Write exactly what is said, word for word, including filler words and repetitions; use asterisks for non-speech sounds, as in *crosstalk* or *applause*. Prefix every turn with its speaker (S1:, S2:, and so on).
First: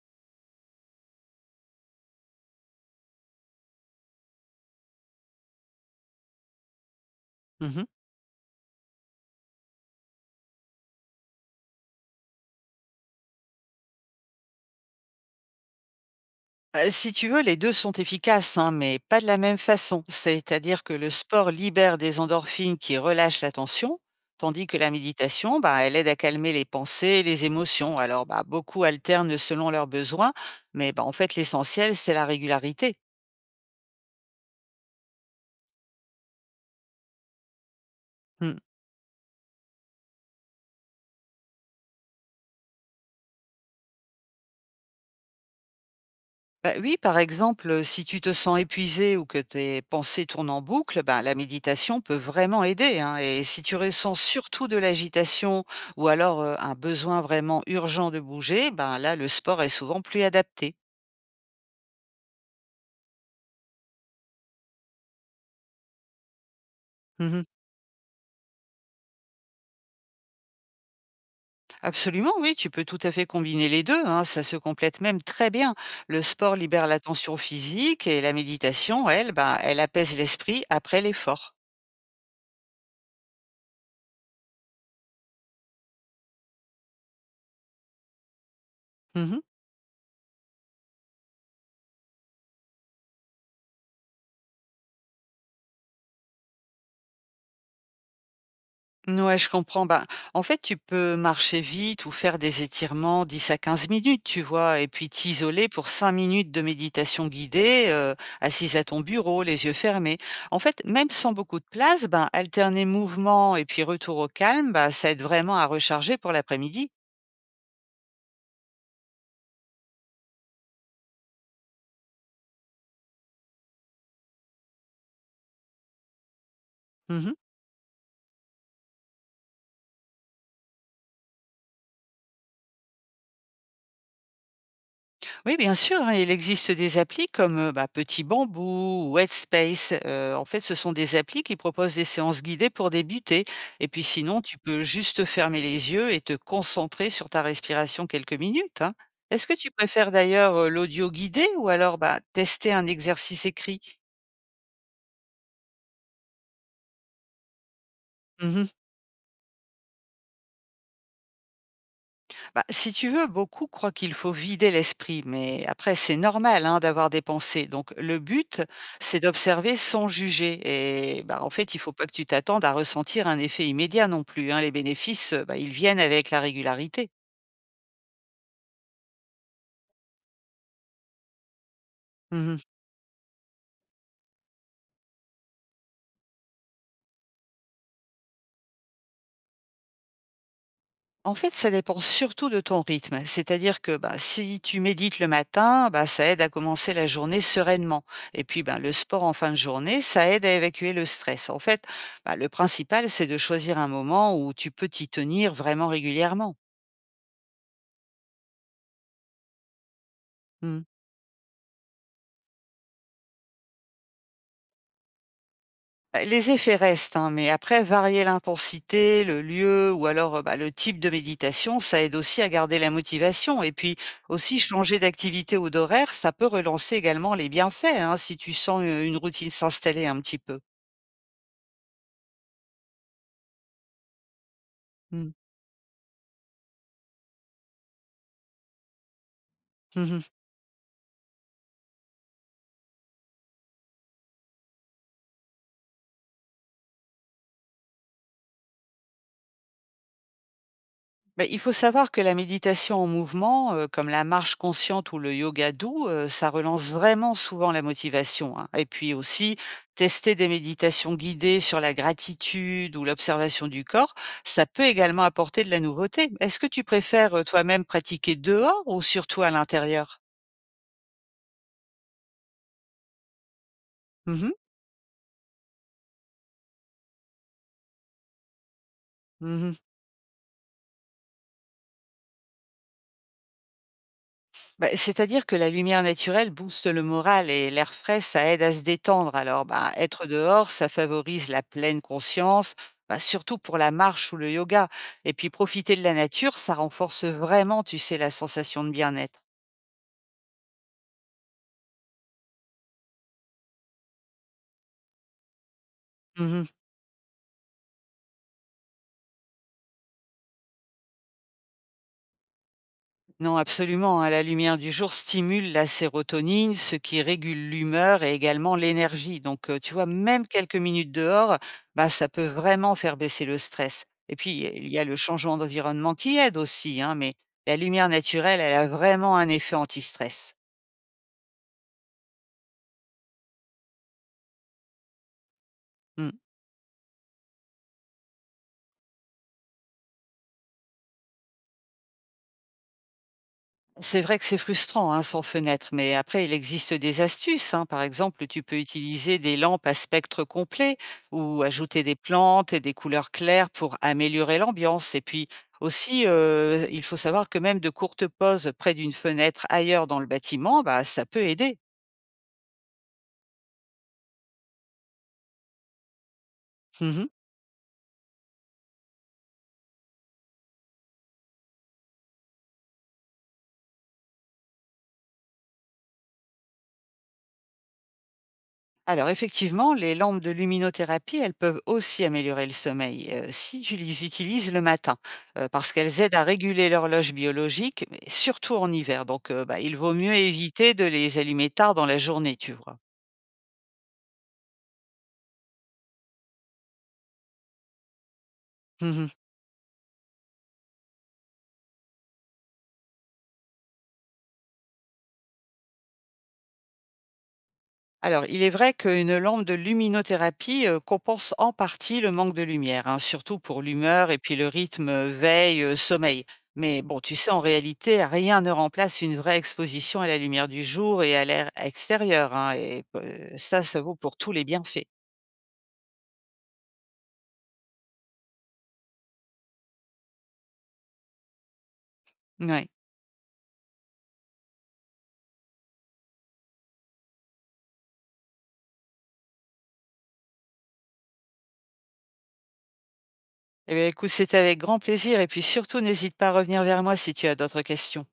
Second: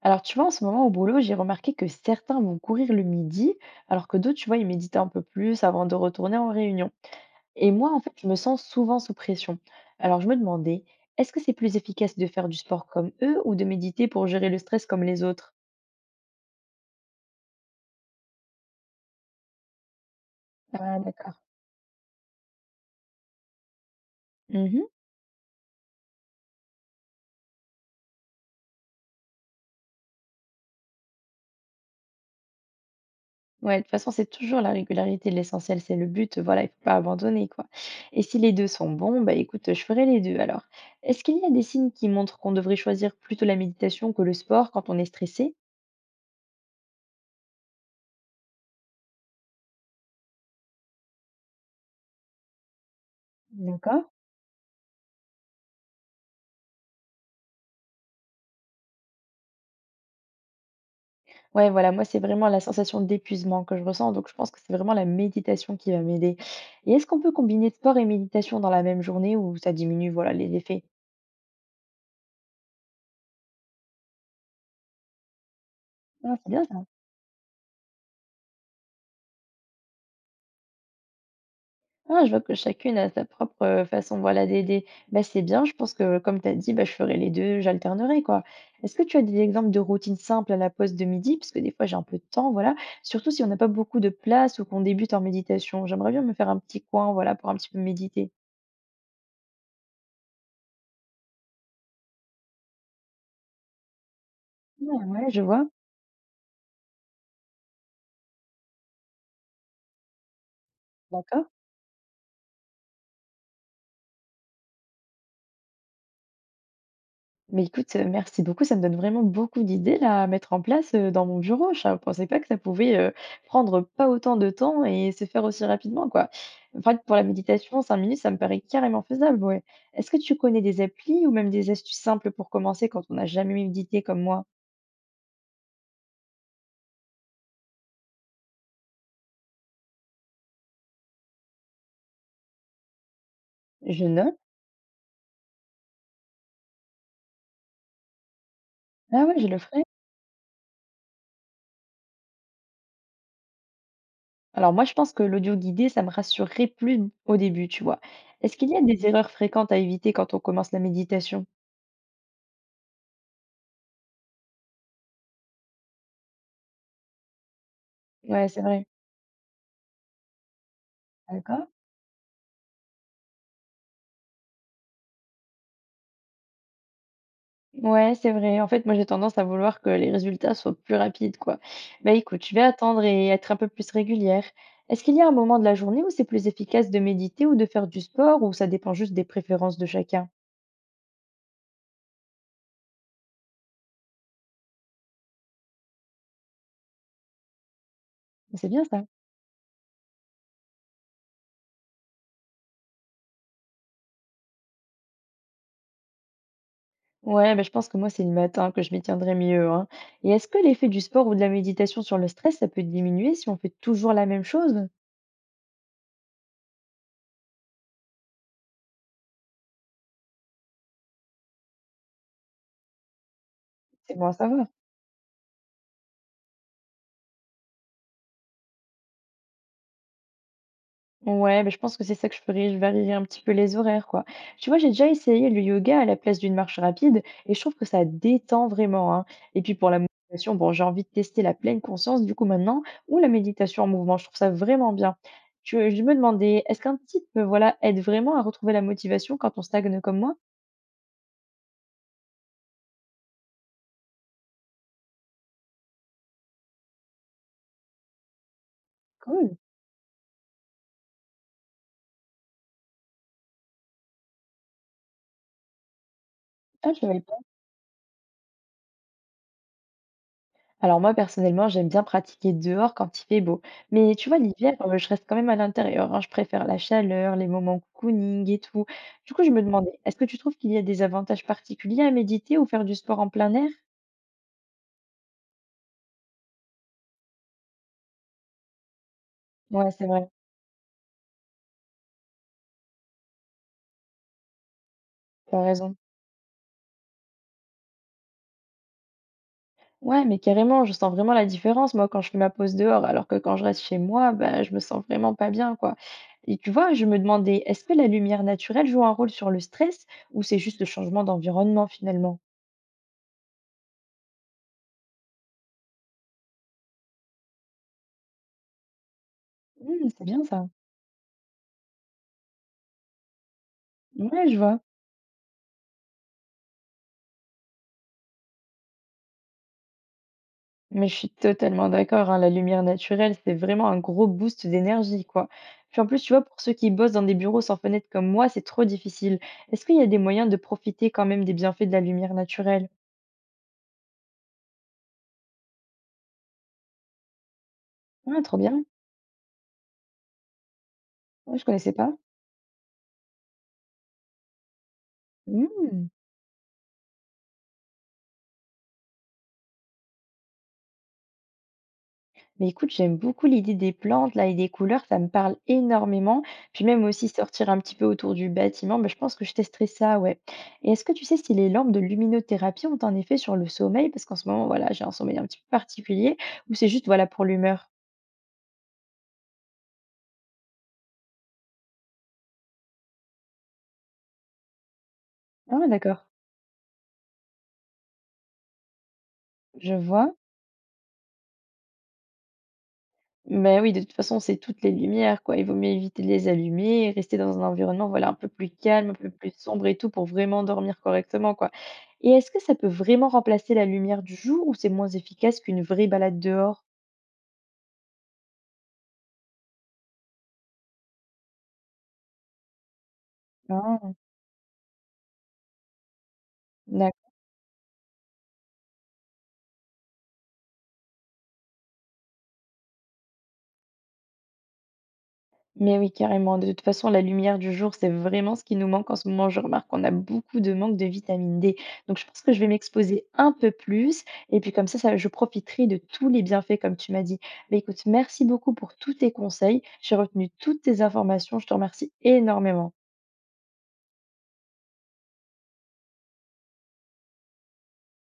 S1: Alors, tu vois, en ce moment au boulot, j'ai remarqué que certains vont courir le midi, alors que d'autres, tu vois, ils méditent un peu plus avant de retourner en réunion. Et
S2: Mmh mh.
S1: moi, en fait, je me sens souvent sous pression. Alors, je me demandais, est-ce que c'est plus efficace de faire du sport comme eux ou de méditer pour gérer le stress comme les autres?
S2: Si tu veux, les deux sont efficaces, hein, mais pas de la même façon. C'est-à-dire que
S1: Ah,
S2: le
S1: d'accord.
S2: sport libère des endorphines qui relâchent la tension, tandis que
S1: Mhm.
S2: la méditation, bah, elle aide à calmer les pensées, et les émotions. Alors, bah, beaucoup alternent selon leurs besoins, mais, bah, en fait, l'essentiel, c'est la régularité.
S1: Ouais, de toute façon, c'est toujours la régularité de l'essentiel, c'est le but, voilà, il faut pas abandonner, quoi. Et si les
S2: Mmh.
S1: deux sont bons, bah écoute, je ferai les deux alors. Est-ce qu'il y a des signes qui montrent qu'on devrait choisir plutôt la méditation que le sport quand on est stressé?
S2: Bah oui, par exemple, heu, si tu te sens épuisé ou que tes pensées tournent en boucle, ben, la méditation peut vraiment aider, hein, et si tu
S1: D'accord.
S2: ressens surtout de l'agitation ou alors, heu, un besoin vraiment urgent de bouger, ben, là, le sport est souvent plus adapté.
S1: Ouais, voilà, moi, c'est vraiment la sensation d'épuisement que je ressens, donc je pense que c'est vraiment la méditation qui va m'aider. Et est-ce qu'on peut
S2: Mmh.
S1: combiner sport et méditation dans la même journée ou ça diminue, voilà, les effets?
S2: Absolument, oui, tu peux tout à fait combiner les deux, hein, ça se complète même très bien. Le
S1: Ah, c'est
S2: sport
S1: bien ça.
S2: libère la tension physique et la méditation, elle, ben, elle apaise l'esprit après l'effort.
S1: Ah, je vois que chacune a sa propre euh, façon, voilà, d'aider. Bah, c'est bien, je pense que comme tu as dit, bah, je ferai les deux, j'alternerai, quoi. Est-ce que tu as des
S2: Mmh.
S1: exemples de routines simples à la pause de midi? Parce que des fois, j'ai un peu de temps, voilà. Surtout si on n'a pas beaucoup de place ou qu'on débute en méditation. J'aimerais bien me faire un petit coin, voilà, pour un petit peu méditer.
S2: Ouais, je comprends. Bah, en fait, tu peux marcher vite ou faire des étirements dix à quinze minutes, tu vois, et
S1: Ouais,
S2: puis
S1: ouais, je vois.
S2: t'isoler pour cinq minutes de méditation guidée, euh, assise à ton bureau, les yeux fermés. En fait, même sans
S1: D'accord.
S2: beaucoup de place, ben, alterner mouvement et puis retour au calme, bah, ça aide vraiment à recharger pour l'après-midi.
S1: Mais écoute, heu, merci beaucoup, ça me donne vraiment beaucoup d'idées là à mettre en place, heu, dans mon bureau. Je ne pensais pas que ça pouvait, heu, prendre pas autant de temps et se faire aussi rapidement quoi. En fait, pour la
S2: Mhm.
S1: méditation, cinq minutes, ça me paraît carrément faisable, ouais. Est-ce que tu connais des applis ou même des astuces simples pour commencer quand on n'a jamais médité comme moi?
S2: Oui, bien sûr, hein, il existe des applis comme euh, bah, Petit Bambou ou Headspace. Euh, en fait, ce sont des applis qui proposent des séances guidées pour débuter. Et puis
S1: Je note.
S2: sinon, tu peux juste fermer les yeux et te concentrer sur ta respiration quelques minutes, hein.
S1: Ah ouais, je
S2: Est-ce que
S1: le
S2: tu
S1: ferai.
S2: préfères d'ailleurs euh, l'audio guidé ou alors, bah, tester un exercice écrit?
S1: Alors moi, je pense que l'audio guidé, ça me rassurerait plus au début, tu vois? Est-ce
S2: Mhm.
S1: qu'il y a des erreurs fréquentes à éviter quand on commence la méditation?
S2: Bah, si tu veux, beaucoup croient qu'il faut vider l'esprit, mais après, c'est normal, hein, d'avoir des pensées. Donc, le
S1: Ouais, c'est
S2: but,
S1: vrai.
S2: c'est d'observer sans juger. Et bah, en
S1: D'accord.
S2: fait, il faut pas que tu t'attendes à ressentir un effet immédiat non plus, hein. Les bénéfices, euh, bah, ils viennent avec la régularité.
S1: Ouais, c'est vrai. En fait, moi, j'ai tendance à vouloir que les résultats soient plus rapides, quoi. Bah écoute, je
S2: Mhm.
S1: vais attendre et être un peu plus régulière. Est-ce qu'il y a un moment de la journée où c'est plus efficace de méditer ou de faire du sport, ou ça dépend juste des préférences de chacun?
S2: En fait, ça dépend surtout de ton rythme. C'est-à-dire que bah, si tu médites le matin, bah, ça aide à commencer la journée sereinement. Et puis,
S1: C'est
S2: ben
S1: bien
S2: le
S1: ça.
S2: sport en fin de journée, ça aide à évacuer le stress. En fait, bah, le principal, c'est de choisir un moment où tu peux t'y tenir vraiment régulièrement.
S1: Ouais, bah, je pense que moi, c'est le matin que je m'y tiendrai mieux, hein. Et est-ce que
S2: Hmm.
S1: l'effet du sport ou de la méditation sur le stress, ça peut diminuer si on fait toujours la même chose?
S2: Bah, les effets restent, hein, mais après, varier l'intensité, le lieu ou alors, euh, bah, le type de méditation, ça aide aussi à garder la motivation. Et puis
S1: C'est bon à
S2: aussi,
S1: savoir.
S2: changer d'activité ou d'horaire, ça peut relancer également les bienfaits, hein, si tu sens euh, une routine s'installer un petit peu.
S1: Ouais, mais je pense que c'est ça que je ferais, je varierais un petit peu les horaires, quoi. Tu vois, j'ai déjà
S2: Mm.
S1: essayé le yoga à la place d'une marche rapide et je trouve que ça détend vraiment, hein. Et puis pour la
S2: *laughs*
S1: motivation, bon, j'ai envie de tester la pleine conscience du coup maintenant ou la méditation en mouvement, je trouve ça vraiment bien. Tu- Je me demandais, est-ce qu'un titre, voilà, aide vraiment à retrouver la motivation quand on stagne comme moi?
S2: Bah, il faut savoir que la méditation en mouvement, heu, comme la marche consciente ou le yoga doux, heu, ça relance vraiment souvent la motivation, hein. Et puis aussi,
S1: Cool.
S2: tester des méditations guidées sur la gratitude ou l'observation du corps, ça peut également apporter de la nouveauté. Est-ce que tu
S1: Ah, je l'avais.
S2: préfères, heu, toi-même pratiquer dehors ou surtout à l'intérieur?
S1: Alors moi, personnellement, j'aime bien pratiquer dehors quand il fait beau. Mais tu vois,
S2: Mmh mh.
S1: l'hiver, euh, je reste quand même à l'intérieur, hein. Je préfère la chaleur, les moments cocooning et tout. Du coup, je me
S2: Mmh.
S1: demandais, est-ce que tu trouves qu'il y a des avantages particuliers à méditer ou faire du sport en plein air?
S2: Bah, c'est-à-dire que la lumière naturelle booste le moral et l'air frais, ça aide à se détendre. Alors,
S1: Ouais,
S2: bah,
S1: c'est
S2: être
S1: vrai,
S2: dehors, ça favorise la pleine conscience, bah, surtout pour la marche ou le yoga. Et puis,
S1: t'as raison.
S2: profiter de la nature, ça renforce vraiment, tu sais, la sensation de bien-être.
S1: Ouais, mais carrément, je sens vraiment la différence, moi, quand je fais ma pause dehors, alors que quand je reste chez moi, bah, je me sens vraiment pas bien, quoi. Et
S2: Mhm.
S1: tu vois, je me demandais, est-ce que la lumière naturelle joue un rôle sur le stress ou c'est juste le changement d'environnement finalement?
S2: Non, absolument, hein, la lumière du jour stimule la sérotonine, ce qui régule l'humeur et également l'énergie. Donc, heu, tu vois,
S1: Hmm, c'est bien
S2: même
S1: ça.
S2: quelques minutes dehors, bah, ça peut vraiment faire baisser le stress. Et
S1: Ouais,
S2: puis,
S1: je vois.
S2: il y a le changement d'environnement qui aide aussi, hein, mais la lumière naturelle, elle a vraiment un effet anti-stress.
S1: Mais je suis totalement d'accord, hein, la lumière naturelle, c'est vraiment un gros boost d'énergie, quoi. Puis en plus, tu
S2: Mmh.
S1: vois, pour ceux qui bossent dans des bureaux sans fenêtre comme moi, c'est trop difficile. Est-ce qu'il y a des moyens de profiter quand même des bienfaits de la lumière naturelle?
S2: C'est vrai que c'est frustrant, hein, sans fenêtre, mais après, il existe des astuces, hein. Par
S1: Ah,
S2: exemple,
S1: trop
S2: tu peux
S1: bien.
S2: utiliser des lampes à spectre complet
S1: Ouais,
S2: ou
S1: je connaissais
S2: ajouter
S1: pas.
S2: des plantes et des couleurs claires pour améliorer l'ambiance. Et puis
S1: Hmm.
S2: aussi, euh, il faut savoir que même de courtes pauses près d'une fenêtre ailleurs dans le bâtiment, bah, ça peut aider.
S1: Mais écoute, j'aime beaucoup l'idée des plantes là et des couleurs, ça me parle énormément. Puis même
S2: Mhm.
S1: aussi sortir un petit peu autour du bâtiment, bah, je pense que je testerai ça, ouais. Et est-ce que tu sais si les lampes de luminothérapie ont un effet sur le sommeil? Parce qu'en ce moment, voilà, j'ai un sommeil un petit peu particulier, ou c'est juste voilà pour l'humeur.
S2: Alors effectivement, les lampes de luminothérapie, elles peuvent aussi améliorer le sommeil euh, si tu les utilises le matin, euh,
S1: Ah,
S2: parce qu'elles
S1: d'accord,
S2: aident à réguler l'horloge biologique, mais surtout en hiver. Donc euh, bah,
S1: je
S2: il vaut
S1: vois.
S2: mieux éviter de les allumer tard dans la journée, tu vois.
S1: Mais oui, de toute façon, c'est toutes les lumières, quoi. Il vaut mieux éviter de les allumer, rester dans un environnement, voilà, un peu plus calme, un peu
S2: *laughs*
S1: plus sombre et tout, pour vraiment dormir correctement, quoi. Et est-ce que ça peut vraiment remplacer la lumière du jour ou c'est moins efficace qu'une vraie balade dehors?
S2: Alors, il est vrai qu'une lampe de luminothérapie euh, compense en partie le manque de lumière, hein, surtout
S1: Ah,
S2: pour
S1: d'accord.
S2: l'humeur et puis le rythme, euh, veille, euh, sommeil. Mais bon, tu sais, en réalité, rien ne remplace une vraie exposition à la lumière du jour et à l'air extérieur, hein, et euh, ça, ça vaut pour tous les bienfaits.
S1: Mais oui, carrément. De toute façon, la lumière du jour, c'est vraiment ce qui nous manque en ce moment. Je remarque qu'on a beaucoup de manque de vitamine dé. Donc, je pense que je vais
S2: Ouais.
S1: m'exposer un peu plus. Et puis, comme ça, ça, je profiterai de tous les bienfaits, comme tu m'as dit. Mais écoute, merci beaucoup pour tous tes conseils. J'ai retenu toutes tes informations. Je te remercie énormément.
S2: Eh bien, écoute, c'était avec grand plaisir. Et puis surtout, n'hésite pas à revenir vers moi si tu as d'autres questions.